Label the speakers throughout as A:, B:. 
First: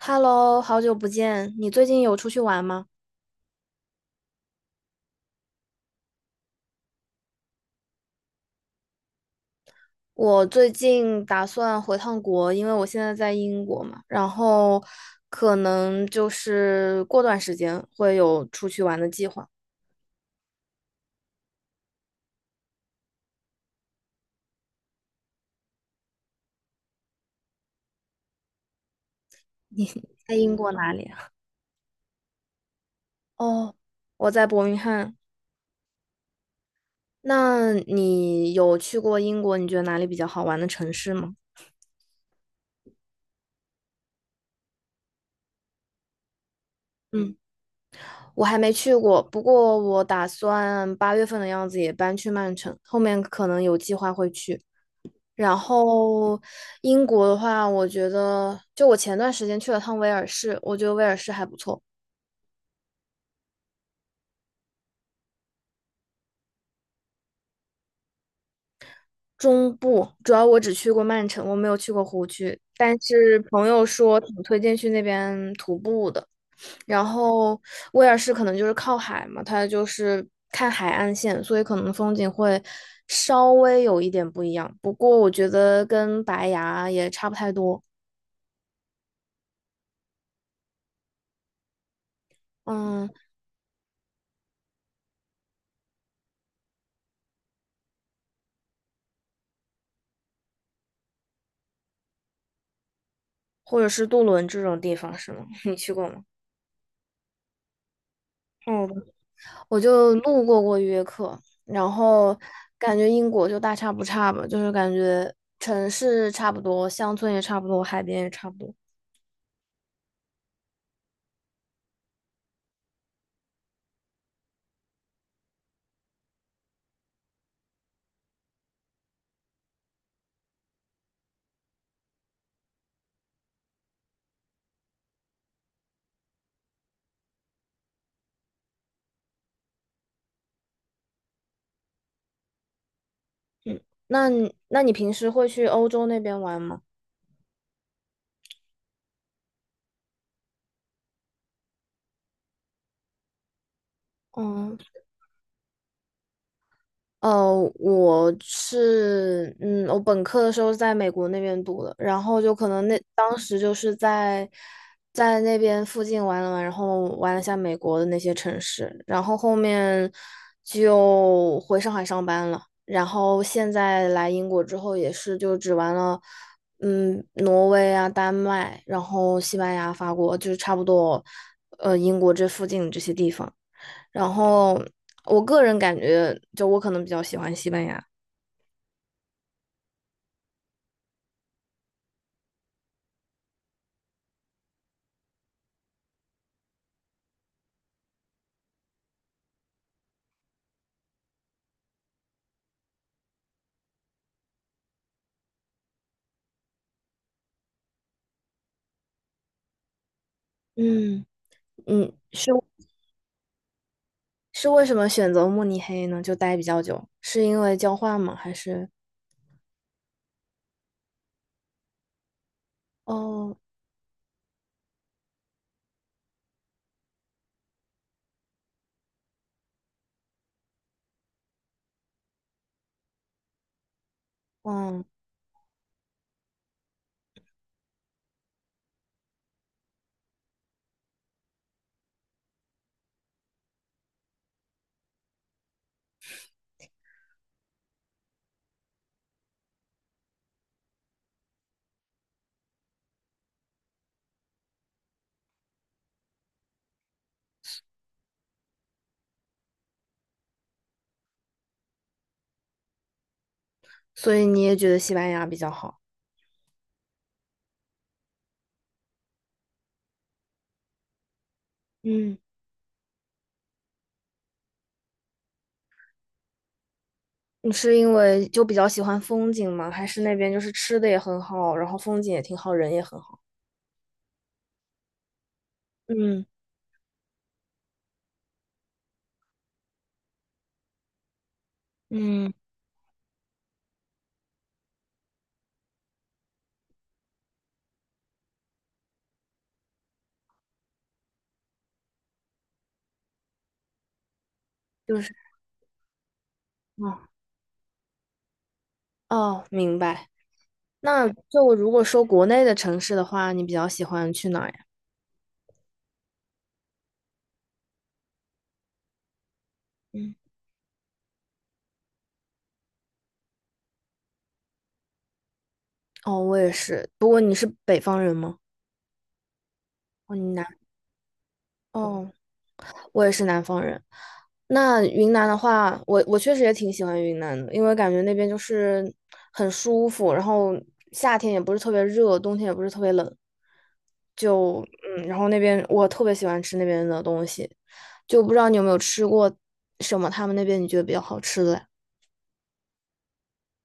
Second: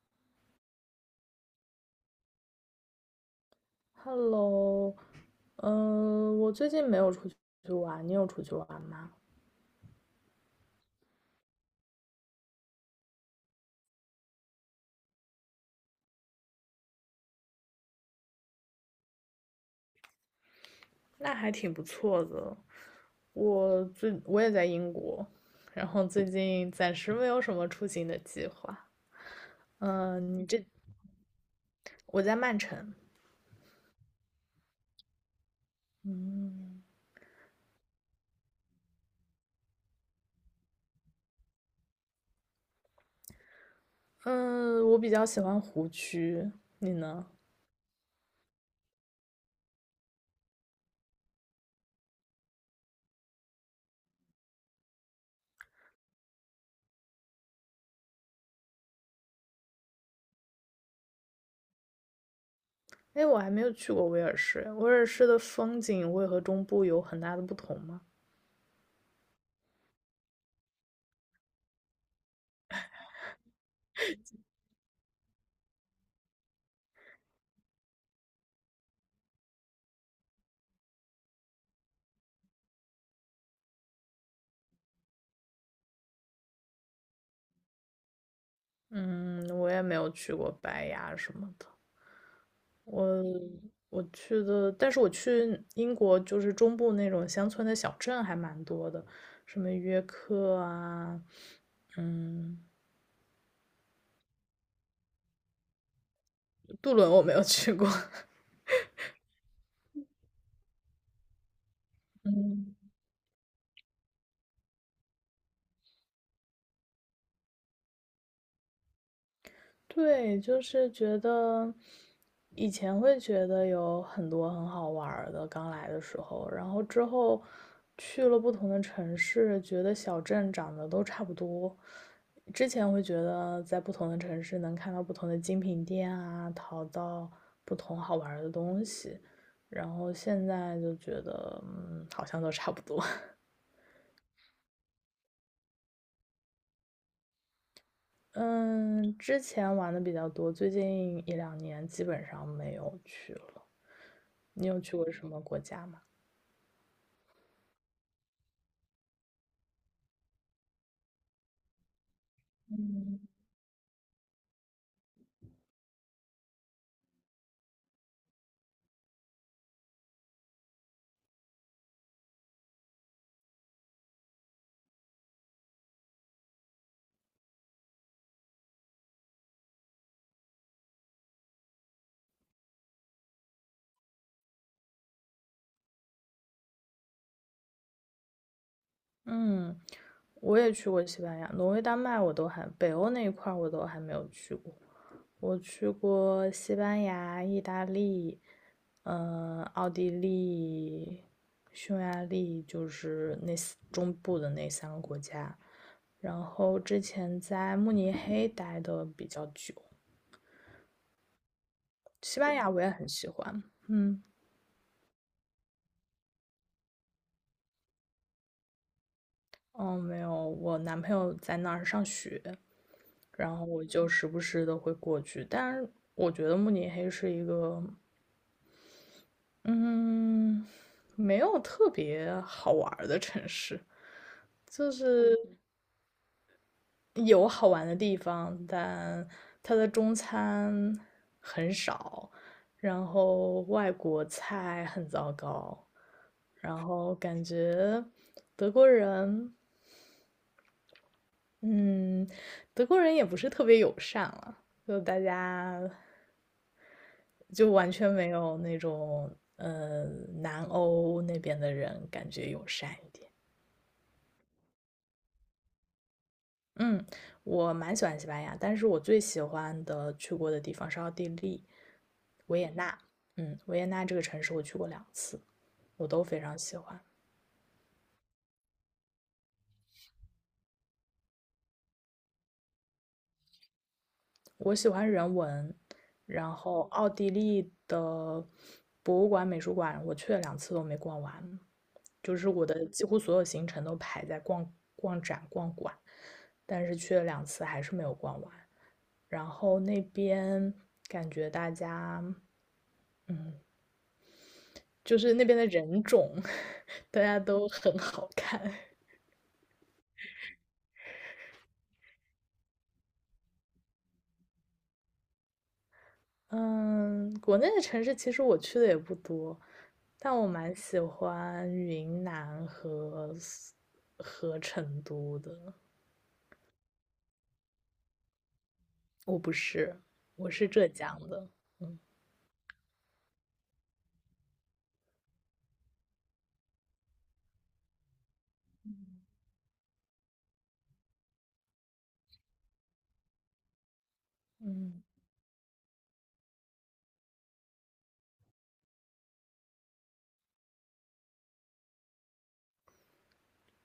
A: Hello，好久不见，你最近有出去玩吗？
B: Hello，我最近没有出去玩，你有出去玩吗？
A: 我最近打算回趟国，因为我现在在英国嘛，然后可能就是过段时间会有出去玩的计划。
B: 那还挺不错的。我也在英国，然后最近暂时没有什么出行的计划。
A: 在
B: 嗯，你
A: 英
B: 这
A: 国哪里啊？
B: 我在曼城。
A: 哦，我在伯明翰。
B: 嗯
A: 那你有去过英国？你觉得哪里比较好玩的城市吗？
B: 嗯，我比较喜欢湖区，你呢？
A: 嗯，我还没去过，不过我打算8月份的样子也搬去曼城，后面可能有计划会去。然后英国的话，我觉得就我前段时间去了趟威尔士，我觉得威尔士还不错。
B: 哎，我还没有去过威尔士，威尔士的风景会和中部有很大的不同吗？
A: 中部主要我只去过曼城，我没有去过湖区，但是朋友说挺推荐去那边徒步的。然后威尔士可能就是靠海嘛，它就是看海岸线，所以可能风景会稍微有一点不一样。不过我觉得跟白崖也差不太多，
B: 嗯，我也没有去过白崖什么的。我
A: 嗯，
B: 我去的，但是我去英国就是中部那种乡村的小镇还蛮多的，什么约克啊。嗯。
A: 或者是杜伦这种地方是吗？你去过吗？
B: 杜伦我没有去过。
A: 嗯，我就路过过约克，然后 感觉英国就大差不差吧，就是感觉城市差不多，乡村也差不多，海边也差不多。
B: 对，就是觉得以前会觉得有很多很好玩儿的，刚来的时候，然后之后去了不同的城市，觉得小镇长得都差不多。之前会觉得在不同的城市能看到不同的精品店啊，淘到不同好玩儿的东西，然后现在就觉得，好像都差不多。
A: 嗯，那你平时会去欧洲那边玩吗？
B: 嗯，之前玩的比较多，最近一两年基本上没有去了。你
A: 嗯。
B: 有去过什么国家吗？
A: 呃，我是，嗯，我本科的时候是在美国那边读的，然后就可能那当时就是在那边附近玩了玩，然后玩了下美国的那些城市，然后后面就回上海上班了，然后现在来英国之后也是就只玩了，挪威啊、丹麦，然后西班牙、法国，就是差不多，英国这附近这些地方。然后我个人感觉，就我可能比较喜欢西班牙。
B: 嗯，我也去过西班牙、挪威、丹麦，我都还北欧那一块儿我都还没有去过。我去过西班牙、意大利，奥地利、匈牙利，就是中部的那3个国家。然后之前在慕尼黑待的比较久，
A: 嗯，嗯，
B: 西
A: 是
B: 班牙我也很喜欢。嗯，
A: 是为什么选择慕尼黑呢？就待比较久，是因为交换吗？还是
B: 哦，没有，我男朋友在那儿上学，
A: 哦，
B: 然后我就时不时的会过去。但是我觉得慕尼黑是一个，嗯，没有特别好玩儿的城市，就
A: 嗯，
B: 是有好玩的地方，但它的中餐很少，然后外国菜很糟糕，然后感觉德国人，嗯，德国人也不是特别友善了，就大家就完全没有那种呃南欧那边的人感觉友善一点。
A: 所以你也觉得西班牙比较好？
B: 嗯，我蛮喜欢西班牙，但是我最喜欢的去过的地方是奥地利
A: 嗯，
B: 维也纳。嗯。维也纳这个城市我去过两次，我都非常喜欢。
A: 你是因为就比较喜欢风景吗？还是那边就是吃的也很好，然后风景也挺好，人也很好？
B: 我喜欢人文，
A: 嗯，
B: 然后奥地利的博物馆、美术馆，我去了两次都没逛完，就是
A: 嗯，
B: 我的几乎所有行程都排在逛逛展、逛馆，但是去了两次还是没有逛完。然后那边感觉大家就
A: 就是
B: 是那边的人种，
A: 哦
B: 大家都很好看。
A: 哦，明白。那就如果说国内的城市的话，你比较喜欢去哪儿呀？
B: 嗯，国内的城市其实我去的也不多，
A: 嗯。
B: 但我蛮喜欢云南和成都的。
A: 哦，我也是。不过你是北方人吗？
B: 我不是，
A: 哦，
B: 我是浙江的。嗯
A: 哦，我也是南方人。那云南的话，我确实也挺喜欢云南的，因为感觉那边就是很舒服，然后夏天也不是特别热，冬天也不是特别冷，就
B: 嗯。
A: 然后那边我特别喜欢吃那边的东西，就不知道你有没有吃过什么他们那边你觉得比较好吃的呀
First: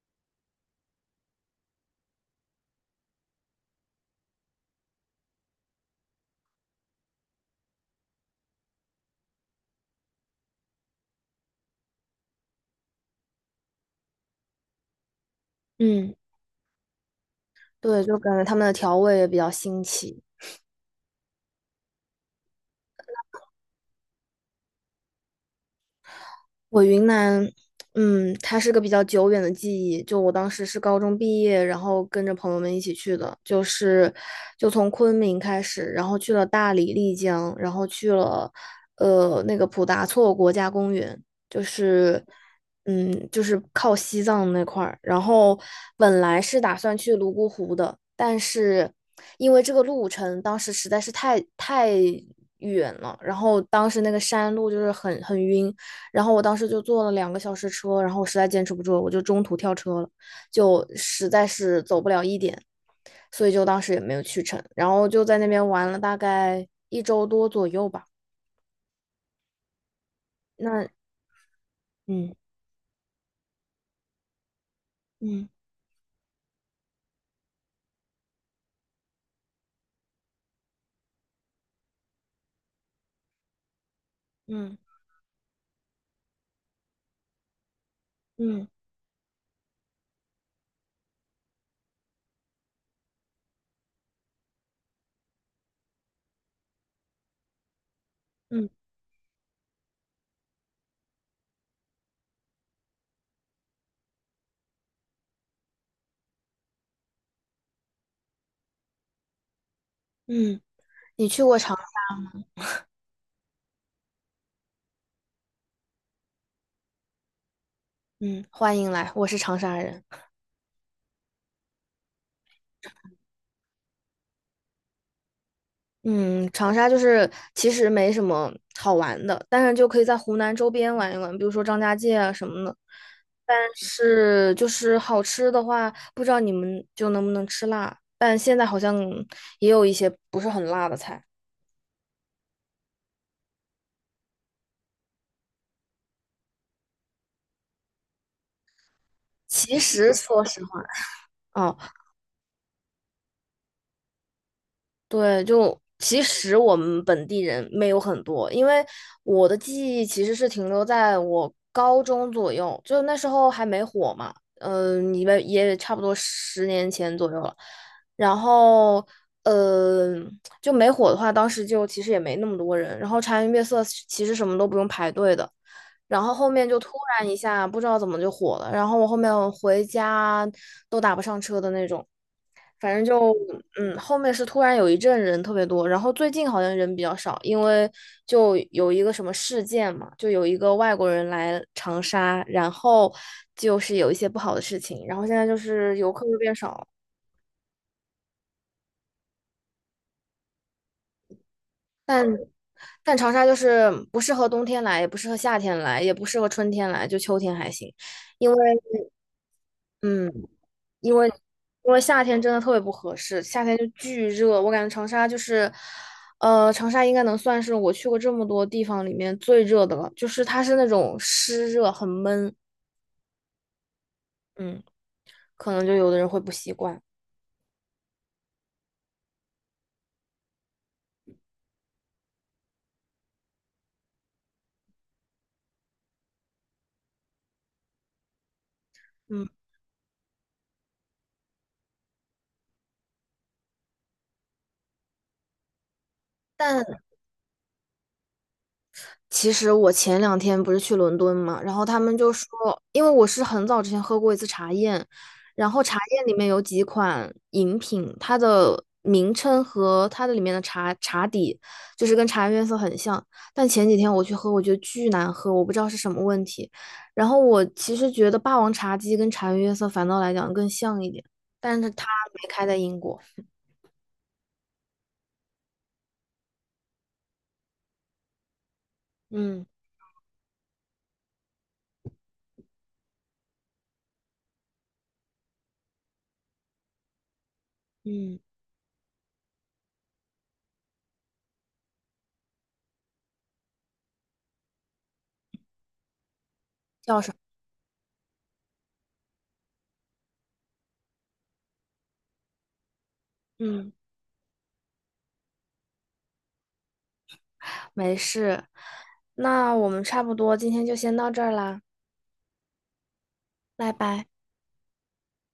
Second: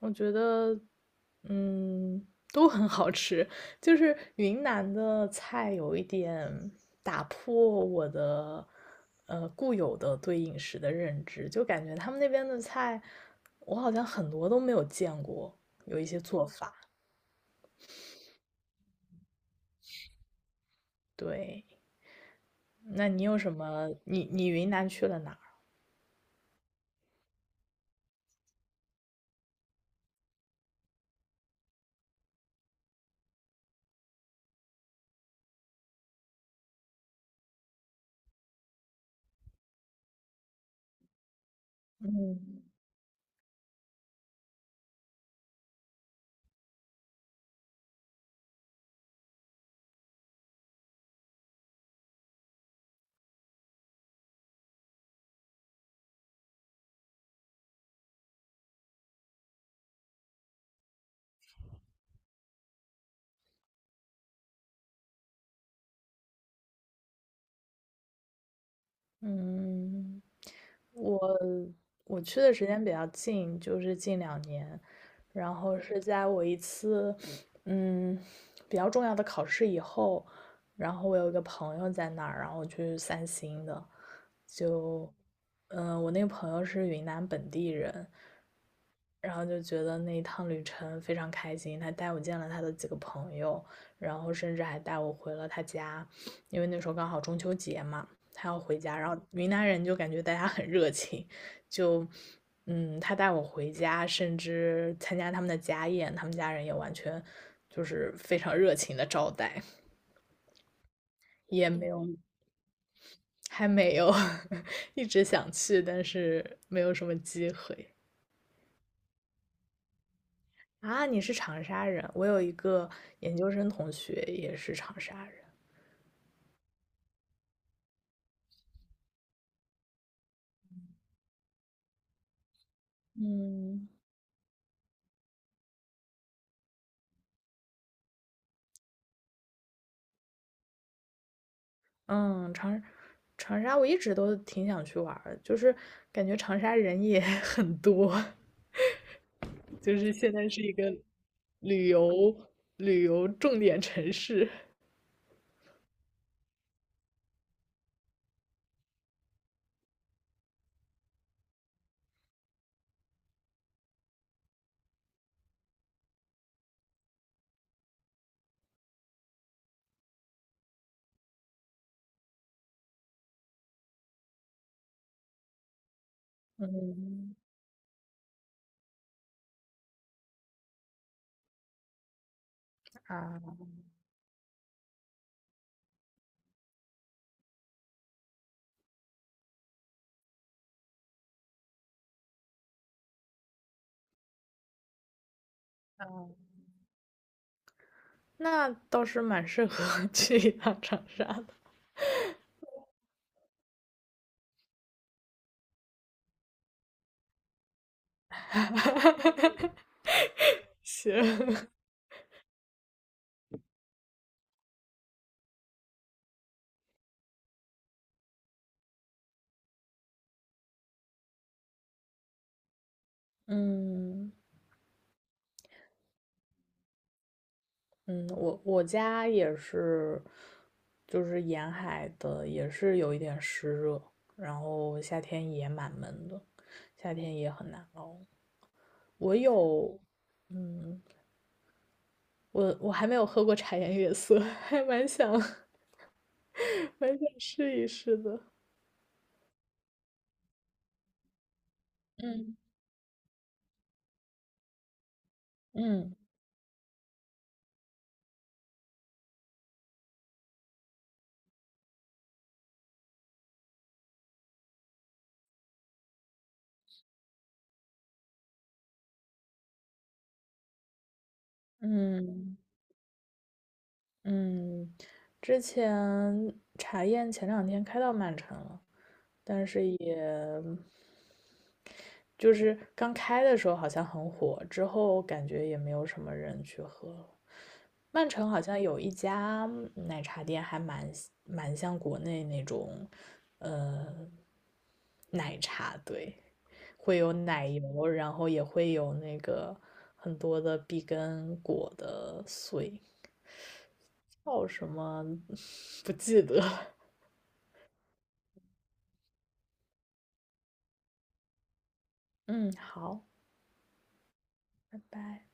B: 我觉得，嗯，都很好吃。就是云南的菜有一点打破我的固有的对饮食的认知，就感觉他们那边的菜，我好像很多都没有见过，有一
A: 嗯，
B: 些做法。
A: 对，就感觉他们的调味也比较新奇。
B: 对，那你有什么？你云南去了哪儿？
A: 我云南，它是个比较久远的记忆。就我当时是高中毕业，然后跟着朋友们一起去的，就是就从昆明开始，然后去了大理、丽江，然后去了那个普达措国家公园，就是
B: 嗯
A: 就是靠西藏那块儿。然后本来是打算去泸沽湖的，但是因为这个路程当时实在是太远了，然后当时那个山路就是很晕。然后我当时就坐了2个小时车，然后我实在坚持不住了，我就中途跳车了，就实在是走不了一点，所以就当时也没有去成，然后就在那边玩了大概一周多左右吧。
B: 嗯，
A: 那
B: 我我
A: 嗯
B: 去的时间比较近，就是近两年，
A: 嗯
B: 然后是在我一次嗯比较重要的考试以后，然后我有一个朋友在那儿，然后去散心的，
A: 嗯
B: 就我那个朋友是云南本地人，
A: 嗯
B: 然后就觉得那一趟旅程非常开心，他带我见了他的几个朋友，然后甚至还带我回了他家，因为那时候刚好中秋节嘛，他要
A: 嗯
B: 回家。然后云南人就感觉大家很热情，就他带我回家，甚至参加他们的家宴，他们家人也完全就是非常热情的招待，
A: 嗯
B: 也没有还没有 一直想去，但是没有什么机会。
A: 嗯，欢迎来，我是长沙人。
B: 啊，你是长沙人，我有一个研究生同学也是长沙人。
A: 嗯，长沙就是其实没什么好玩的，但是就可以在湖南周边玩一玩，比如说张家界啊什么的。
B: 嗯，
A: 是，就是好吃的话，不知道你们就能不能吃辣，但现在好像也有一些不是很辣的菜。
B: 嗯，长沙我一直都挺想去玩儿的就是感觉长沙人也 很多，
A: 其
B: 就是
A: 实
B: 现
A: 说
B: 在是
A: 实
B: 一
A: 话，
B: 个
A: 啊、
B: 旅游旅游重点城市。
A: 对，就其实我们本地人没有很多，因为我的记忆其实是停留在我高中左右，就那时候还没火嘛，嗯、你们也差不多10年前左右了。然后，呃，就没火的话，当时就其实也没那么多人。然后茶颜悦色其实什么都不用排队的。然后后面就突然
B: 嗯，
A: 一下不知道怎么就火了，然后我后面回家都打不上车的那种。反正就
B: 啊，
A: 后面是突然有一阵人特别多，然后最近好像人比较少，因为就有一个什么事件嘛，就有一个外国人来长沙，然后就是有一些不好的事情，然后现在就是游客就变少了。
B: 那倒是蛮适合 去一趟长沙的。
A: 但但长沙就是不适合冬天来，也不适合夏天来，也不适合春天来，就秋天还行，因为 嗯。因为
B: 行，
A: 因为夏天真的特别不合适，夏天就巨热，我感觉长沙就是，长沙应该能算是我去过这么多地方里面最热的了，就是它是那种湿热，很闷，
B: 嗯
A: 嗯，可能就有的人会不习惯，
B: 嗯，我家也是，就是沿海的也是有一点湿热，然后夏天也蛮闷的，夏天也很难熬。我
A: 嗯，
B: 有，嗯，我还没有喝过茶颜悦色，还蛮想
A: 但
B: 蛮想试一试的。
A: 其实我前两天不是去伦敦嘛，然后他们就说，
B: 嗯
A: 因为我是很早之前喝过一次茶宴，然后茶
B: 嗯
A: 宴里面有几款饮品，它的名称和它的里面的茶底就是跟茶颜悦色很像，但前几天我去喝，我觉得巨难喝，我不知道是什么问题。然后我其实觉得霸王茶姬跟茶颜悦色反倒来讲更像一点，但是它没
B: 嗯
A: 开在英国。
B: 嗯，之前茶宴前两天开到曼城了，
A: 嗯
B: 就是刚开的时候好像很火，之后感觉也没有什么人去喝了。曼
A: 嗯，
B: 城好像有一家奶茶店，还蛮像国内那种奶茶，对，会
A: 叫什
B: 有
A: 么？
B: 奶油，然后也会有那个很多的碧根果的碎，
A: 嗯。
B: 叫什么 不记得了。
A: 没事，那我们差不多今天就先到这儿啦，
B: 嗯，好，
A: 拜拜。
B: 拜拜。